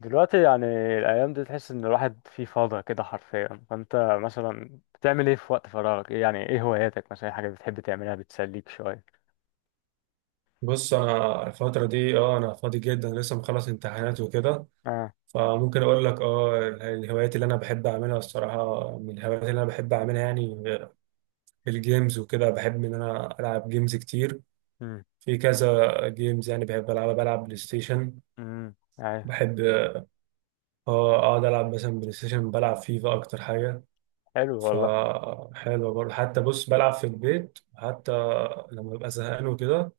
دلوقتي يعني الأيام دي تحس إن الواحد فيه فاضي كده حرفيا، فأنت مثلا بتعمل إيه في وقت فراغك؟ إيه يعني، إيه هواياتك مثلا، إيه حاجة بتحب تعملها بتسليك شوية؟ بص، انا الفتره دي انا فاضي جدا، لسه مخلص امتحانات وكده. آه. فممكن اقول لك الهوايات اللي انا بحب اعملها الصراحه، من الهوايات اللي انا بحب اعملها يعني الجيمز وكده. بحب ان انا العب جيمز كتير، أمم. في كذا جيمز يعني بحب العبها. بلعب بلاي ستيشن، أمم، أيوه. بحب اه اقعد العب مثلا بلاي ستيشن، بلعب فيفا اكتر حاجه. حلو والله. فحلوه برضه، حتى بص بلعب في البيت حتى لما ببقى زهقان وكده.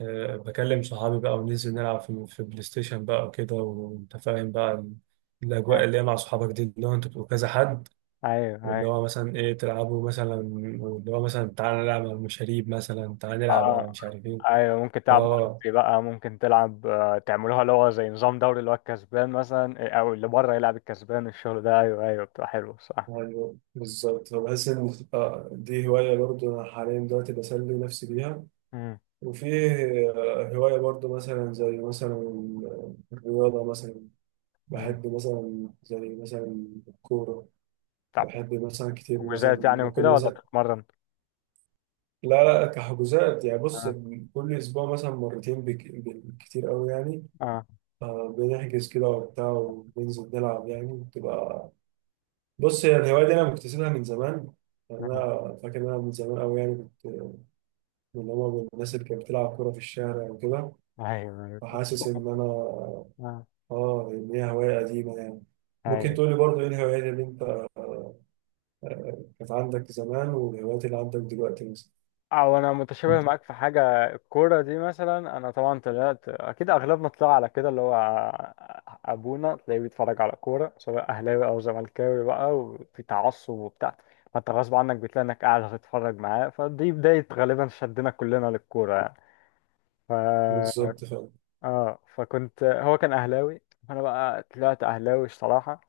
بكلم صحابي بقى وننزل نلعب في بلاي ستيشن بقى وكده، وانت فاهم بقى الاجواء أيوه، اللي هي مع صحابك دي، اللي هو انتوا بتبقوا كذا حد. أيوه، أيوه. واللي هو مثلا ايه تلعبوا مثلا، واللي هو مثلا تعالى نلعب على المشاريب مثلا، تعالى نلعب على آه. مش عارف ايه. أيوه، ممكن تلعب اه، مالتي بقى، ممكن تلعب، تعملوها اللي هو زي نظام دوري، اللي هو الكسبان مثلا إيه، أو اللي بره يلعب الكسبان، الشغل ده. أيوه أيوه، بتبقى حلوة، صح؟ ايوه بالظبط. بحس ان دي هوايه برضو انا حاليا دلوقتي بسلي نفسي بيها. أمم. وفي هوايه برضو مثلا زي مثلا الرياضه مثلا، أمم. بحب مثلا زي مثلا الكوره. بتلعب بحب مثلا كتير حجوزات يعني مثلا كل وكده ولا مثلا. بتتمرن؟ لا لا، كحجوزات يعني. بص، آه. كل اسبوع مثلا مرتين، بالكتير قوي يعني. آه. بنحجز كده وبتاع وبننزل نلعب، يعني بتبقى. بص، هي الهوايه دي انا مكتسبها من زمان. يعني آه. انا فاكر ان انا من زمان قوي يعني كنت من الناس اللي كانت بتلعب كوره في الشارع وكده. أيوه أيوه. فحاسس ان انا آه. اه ان هي هوايه قديمه يعني. ممكن ايوه. تقولي برضه ايه الهوايات اللي انت كانت عندك زمان، والهوايات اللي عندك دلوقتي مثلا. او انا متشابه معاك في حاجه. الكوره دي مثلا، انا طبعا طلعت اكيد اغلبنا طلع على كده، اللي هو ابونا تلاقيه بيتفرج على كوره، سواء اهلاوي او زملكاوي بقى، وفي تعصب وبتاع. فانت غصب عنك بتلاقي انك قاعد هتتفرج معاه، فدي بدايه غالبا شدنا كلنا للكوره يعني. بالظبط. اه، فكنت هو كان اهلاوي، فانا بقى طلعت اهلاوي الصراحه.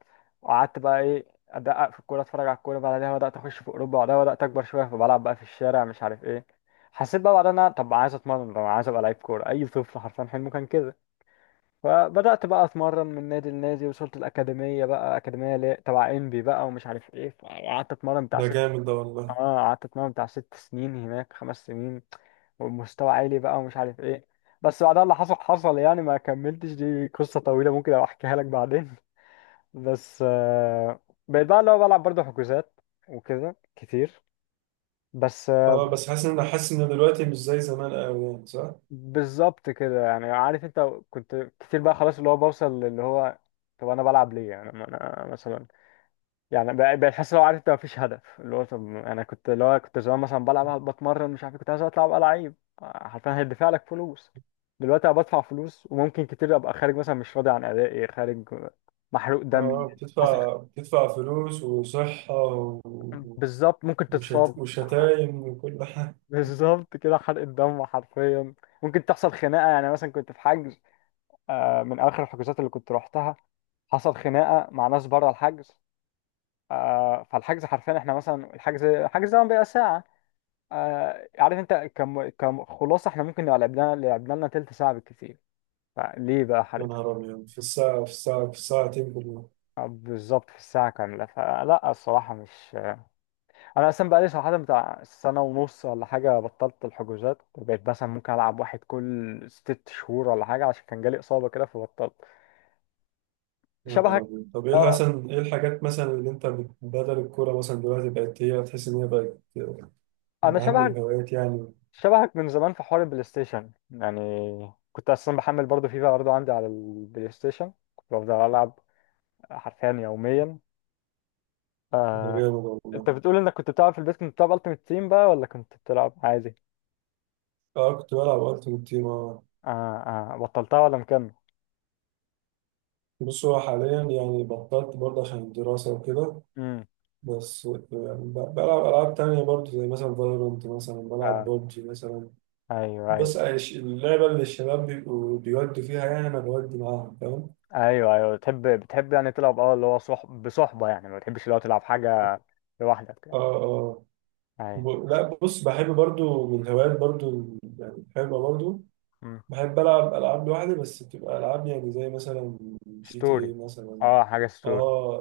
وقعدت بقى ايه، ادقق في الكوره، اتفرج على الكوره. بعدها بدات اخش في اوروبا، بعدها بدات اكبر شويه فبلعب بقى في الشارع، مش عارف ايه. حسيت بقى بعدها إن انا، طب عايز اتمرن، طب عايز ابقى لعيب كوره. اي طفل حرفيا حلمه كان كده. فبدات بقى اتمرن من نادي لنادي، وصلت الاكاديميه بقى، اكاديميه تبع انبي بقى ومش عارف ايه، فقعدت اتمرن بتاع. ده جامد ده والله. اه قعدت اتمرن بتاع 6 سنين هناك، 5 سنين ومستوى عالي بقى ومش عارف ايه. بس بعدها اللي حصل حصل يعني، ما كملتش، دي قصة طويلة ممكن ابقى احكيها لك بعدين بس بقيت بقى اللي هو بلعب برضه حجوزات وكده كتير. بس اه، بس حاسس ان دلوقتي مش زي زمان قوي يعني، صح؟ بالظبط كده يعني. عارف انت، كنت كتير بقى خلاص، اللي هو بوصل اللي هو طب انا بلعب ليه يعني، ما انا مثلا يعني بقيت حاسس، لو عارف انت مفيش هدف، اللي هو طب انا كنت، اللي هو كنت زمان مثلا بلعب، بتمرن، مش عارف كنت عايز اطلع ابقى لعيب. حرفيا هيدفع لك فلوس. دلوقتي انا بدفع فلوس وممكن كتير ابقى خارج مثلا، مش راضي عن ادائي خارج، محروق دمي. اه، حصل. بتدفع فلوس وصحة بالظبط ممكن تتصاب. وشتايم وكل حاجة. بالظبط كده، حرق الدم حرفيا. ممكن تحصل خناقه. يعني مثلا كنت في حجز، من اخر الحجوزات اللي كنت روحتها حصل خناقه مع ناس بره الحجز. فالحجز حرفيا احنا مثلا، الحجز ده بيبقى ساعه. آه عارف انت، كم خلاصه احنا ممكن نبقى لعبنا لنا تلت ساعه بالكتير. فليه بقى يا حضرتك؟ نهار أبيض، في الساعتين بالله. بالظبط، في الساعه كامله، فلا الصراحه مش. انا اصلا بقالي صراحه بتاع سنه ونص ولا حاجه بطلت الحجوزات، بقيت مثلا ممكن العب واحد كل 6 شهور ولا حاجه، عشان كان جالي اصابه كده فبطلت. يا نهار شبهك. أبيض، طب اه إيه الحاجات مثلا اللي أنت بدل الكورة مثلا دلوقتي، بقت هي تحس إن هي بقت من انا أهم شبهك. الهوايات يعني. شبهك من زمان في حوار البلاي ستيشن يعني. كنت اصلا بحمل برضه فيفا برضه عندي على البلاي ستيشن، كنت بفضل العب حرفيا يوميا. ده آه، جامد انت والله. بتقول انك كنت بتلعب في البيت، كنت بتلعب التيمت تيم بقى ولا كنت بتلعب عادي؟ اه، كنت بلعب ألعب تيم اه. اه اه. بطلتها ولا مكمل؟ بص، هو حاليا يعني بطلت برضه عشان الدراسة وكده. امم. بس بلعب ألعاب تانية برضو زي مثلا فالورانت، مثلا بلعب اه. ببجي مثلا. ايوه بص، ايوه. اللعبة اللي الشباب بيبقوا بيودوا فيها، يعني أنا بودي معاهم، فاهم. ايوه ايوه، بتحب يعني تلعب اه اللي هو صحب بصحبه يعني، ما بتحبش اللي هو تلعب حاجه لوحدك يعني؟ اه، اه. ايوه. لا، بص، بحب برضو من الهوايات برضو، يعني بحبها برضو. امم. بحب ألعب ألعاب لوحدي، بس بتبقى ألعاب يعني زي مثلا جي تي ستوري. اي مثلا، اه، حاجه ستوري. اه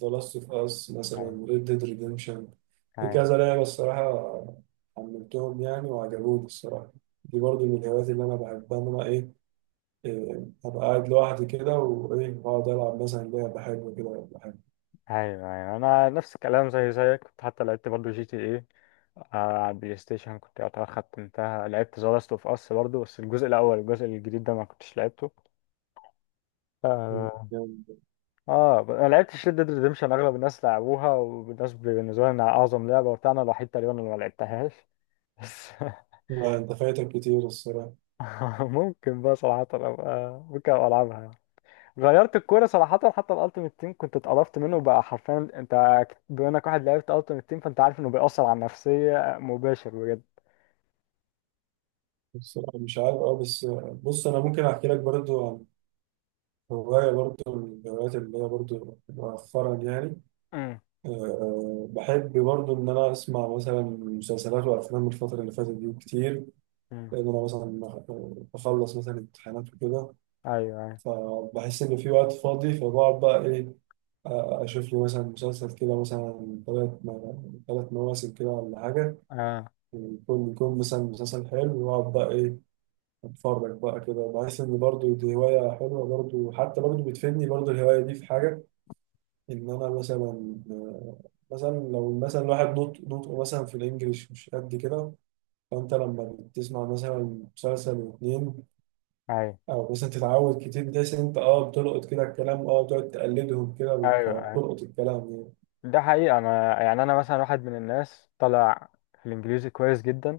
ذا لاست اوف اس ايوه. مثلا، ريد ديد ريديمشن. في ايوه. كذا لعبه الصراحه، حملتهم يعني وعجبوني الصراحه. دي برضو من الهوايات اللي انا بحبها، ان انا ايه، ابقى قاعد لوحدي كده، وايه اقعد العب مثلا لعبه حلوه كده ولا حاجه. ايوه ايوه، انا نفس الكلام زي زيك. كنت حتى لعبت برضو جي تي ايه على البلاي ستيشن، كنت يعتبر ختمتها. لعبت ذا لاست اوف اس برضو، بس الجزء الاول، الجزء الجديد ده ما كنتش لعبته. آه، يعني اه انا لعبتش ريد ديد ريديمشن. اغلب الناس لعبوها، والناس بالنسبه لي انها اعظم لعبه وبتاع، انا الوحيد تقريبا اللي ما لعبتهاش. بس ما انت فايتك كتير الصراحه. ممكن بقى صراحه ابقى، ممكن ابقى العبها يعني. غيرت الكوره صراحه، حتى الالتيميت تيم كنت اتقرفت منه بقى حرفيا. انت بما انك واحد لعبت التيميت تيم، فانت عارف انه بيأثر على النفسيه مباشر بجد. الصراحه مش عارف، بس بص انا ممكن احكي لك برضو عن هوايه برضو، من الهوايات اللي هي برضو مؤخرا يعني. امم. بحب برضه إن أنا أسمع مثلا مسلسلات وأفلام الفترة اللي فاتت دي كتير، امم. لأن أنا مثلا بخلص مثلا امتحانات وكده، ايوه ايوه. فبحس إن في وقت فاضي. فبقعد بقى إيه، أ- أشوف لي مثلا مسلسل كده مثلا تلات مواسم كده ولا حاجة. آه. يكون مثلا مسلسل حلو، وأقعد بقى إيه، أتفرج بقى كده. بحس إن برضه دي هواية حلوة برضه، حتى برضه بتفيدني برضه. الهواية دي في حاجة، ان انا مثلا، لو مثلا الواحد نطق نطقه مثلا في الانجليش مش قد كده، فانت لما بتسمع مثلا مسلسل واتنين ايوه او مثلا تتعود كتير، بتحس ان انت بتلقط كده الكلام، بتقعد تقلدهم كده ايوه. فبتلقط الكلام يعني. ده حقيقة. أنا يعني، أنا مثلا واحد من الناس طالع في الإنجليزي كويس جدا،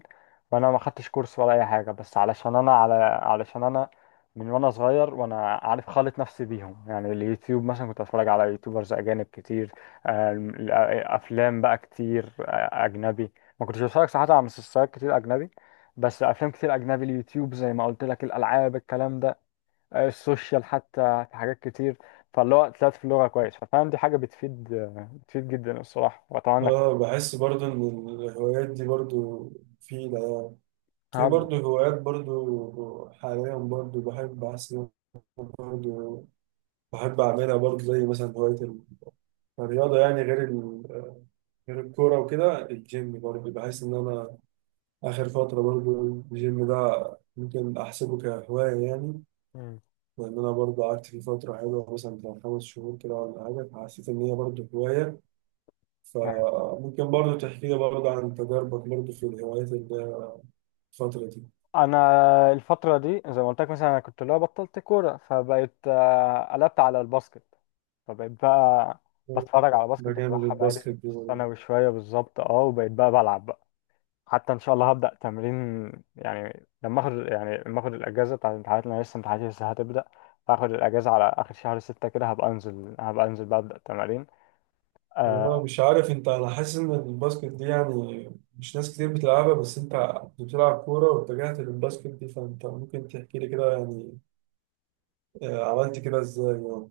وأنا ما خدتش كورس ولا أي حاجة، بس علشان أنا على، علشان أنا من وأنا صغير وأنا عارف خالط نفسي بيهم. يعني اليوتيوب مثلا كنت أتفرج على يوتيوبرز أجانب كتير، آم، ال- آه، أفلام بقى كتير أجنبي. ما كنتش بتفرج صراحة على مسلسلات كتير أجنبي، بس أفلام كتير أجنبي. اليوتيوب زي ما قلت لك، الألعاب، الكلام ده، السوشيال، حتى في حاجات كتير. فاللي هو طلعت في اللغة كويس، ففعلا دي حاجة بتفيد جدا الصراحة. وأتمنى إنك اه، بحس برضو ان الهوايات دي برضو مفيدة يعني. في هب- برضو هوايات برضو حاليا برضو، بحب احس إن أنا برضو بحب اعملها برضو، زي مثلا هواية الرياضة يعني. غير الكورة وكده، الجيم برضه، بحس إن أنا آخر فترة برضه الجيم ده ممكن أحسبه كهواية يعني، مم. لأن أنا برضه قعدت فيه فترة حلوة مثلا بتاع 5 شهور كده ولا حاجة، فحسيت إن هي برضه هواية. فممكن برضه تحكي لي برضه عن تجاربك برضه في الهوايات اللي الفترة دي. أنا الفترة دي زي ما قلت لك، مثلا أنا كنت اللي هو بطلت كورة، فبقيت قلبت على الباسكت. فبقيت بقى بتفرج على باسكت ده جامد، بتابعها، بقالي الباسكت دي برضه. ثانوي شوية بالظبط أه. وبقيت بقى بلعب بقى، حتى ان شاء الله هبدا تمرين يعني لما اخد الاجازه بتاعت الامتحانات، لان لسه امتحاناتي لسه هتبدا. فاخد الاجازه على اخر شهر 6 كده، هبقى انزل بقى ابدا تمارين. طب أنا آه، مش عارف أنت، أنا حاسس إن الباسكت دي يعني مش ناس كتير بتلعبها، بس أنت بتلعب كورة واتجهت للباسكت دي، فأنت ممكن تحكي لي كده يعني عملت كده ازاي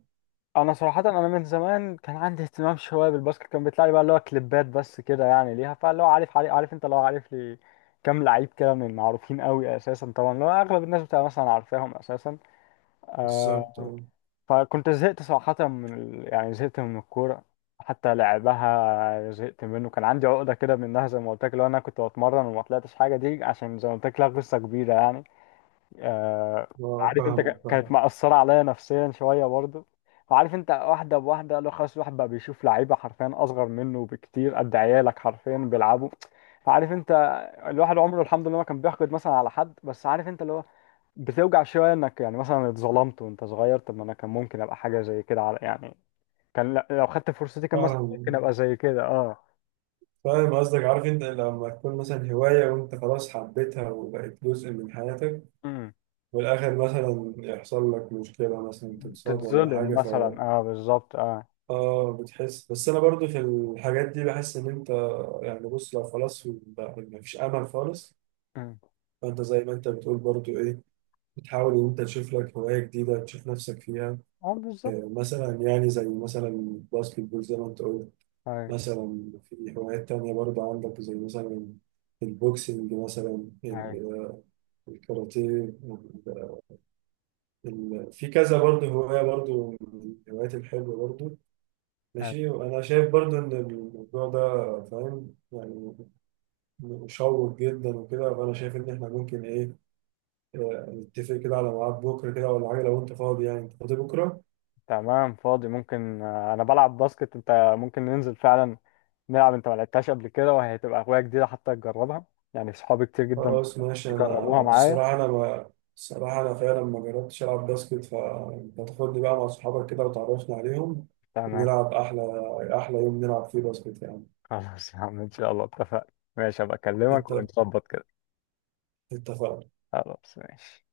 انا صراحه انا من زمان كان عندي اهتمام شويه بالباسكت، كان بيطلع لي بقى اللي هو كليبات بس كده يعني ليها، فاللي هو عارف انت اللي هو عارف لي كام لعيب كده من المعروفين قوي اساسا، طبعا اللي هو اغلب الناس بتبقى مثلا عارفاهم اساسا. بالظبط آه، اه. فكنت زهقت صراحة من يعني زهقت من الكورة. حتى لعبها زهقت منه، كان عندي عقدة كده منها. زي ما قلت لك لو أنا كنت بتمرن وما طلعتش حاجة، دي عشان زي ما قلت لك لها قصة كبيرة يعني. آه... آه، عارف أنت، فاهمك كانت فاهم مأثرة عليا نفسيا شوية برضه. وعارف أنت، واحدة بواحدة، لو خلاص الواحد بقى بيشوف لعيبة حرفيا أصغر منه بكتير، قد عيالك حرفيا بيلعبوا. فعارف أنت، الواحد عمره الحمد لله ما كان بيحقد مثلا على حد، بس عارف أنت اللي هو بتوجع شويه انك يعني مثلا اتظلمت وانت صغير. طب ما انا كان ممكن ابقى حاجه زي كده، على يعني كان لو خدت فرصتي كان مثلا فاهم ممكن ابقى زي كده اه. فاهم قصدك. عارف انت، لما تكون مثلا هواية وانت خلاص حبيتها وبقت جزء من حياتك، امم. والاخر مثلا يحصل لك مشكلة مثلا تتصاب ولا تتظلم حاجة، ف مثلا، اه بالظبط اه. اه بتحس. بس انا برضو في الحاجات دي بحس ان انت، يعني بص لو خلاص ما فيش امل خالص، امم. فانت زي ما انت بتقول برضو ايه، بتحاول ان انت تشوف لك هواية جديدة تشوف نفسك فيها. اه بالظبط. مثلا يعني زي مثلا الباسكت بول زي ما انت قلت. هاي. مثلا في هوايات تانية برضه عندك زي مثلا البوكسنج مثلا، هاي. الكاراتيه، في كذا برضه هواية برضه من الهوايات الحلوة برضه. هاي. ماشي، وأنا شايف برضه إن الموضوع ده، فاهم يعني، مشوق جدا وكده. فأنا شايف إن إحنا ممكن إيه نتفق كده على ميعاد بكرة كده ولا حاجة لو أنت فاضي يعني. أنت فاضي بكرة؟ تمام، فاضي. ممكن انا بلعب باسكت انت، ممكن ننزل فعلا نلعب، انت ما لعبتهاش قبل كده وهي تبقى هوايه جديده حتى، تجربها يعني. صحابي كتير جدا خلاص ماشي. انا جربوها معايا. الصراحه انا ما الصراحه انا فعلا ما جربتش العب باسكت، فانت تاخدني بقى مع صحابك كده وتعرفنا عليهم، تمام. ونلعب احلى احلى يوم نلعب فيه باسكت يعني. خلاص يا عم ان شاء الله، اتفقنا ماشي. هبقى اكلمك اتفق- ونظبط كده. اتفقنا. خلاص ماشي.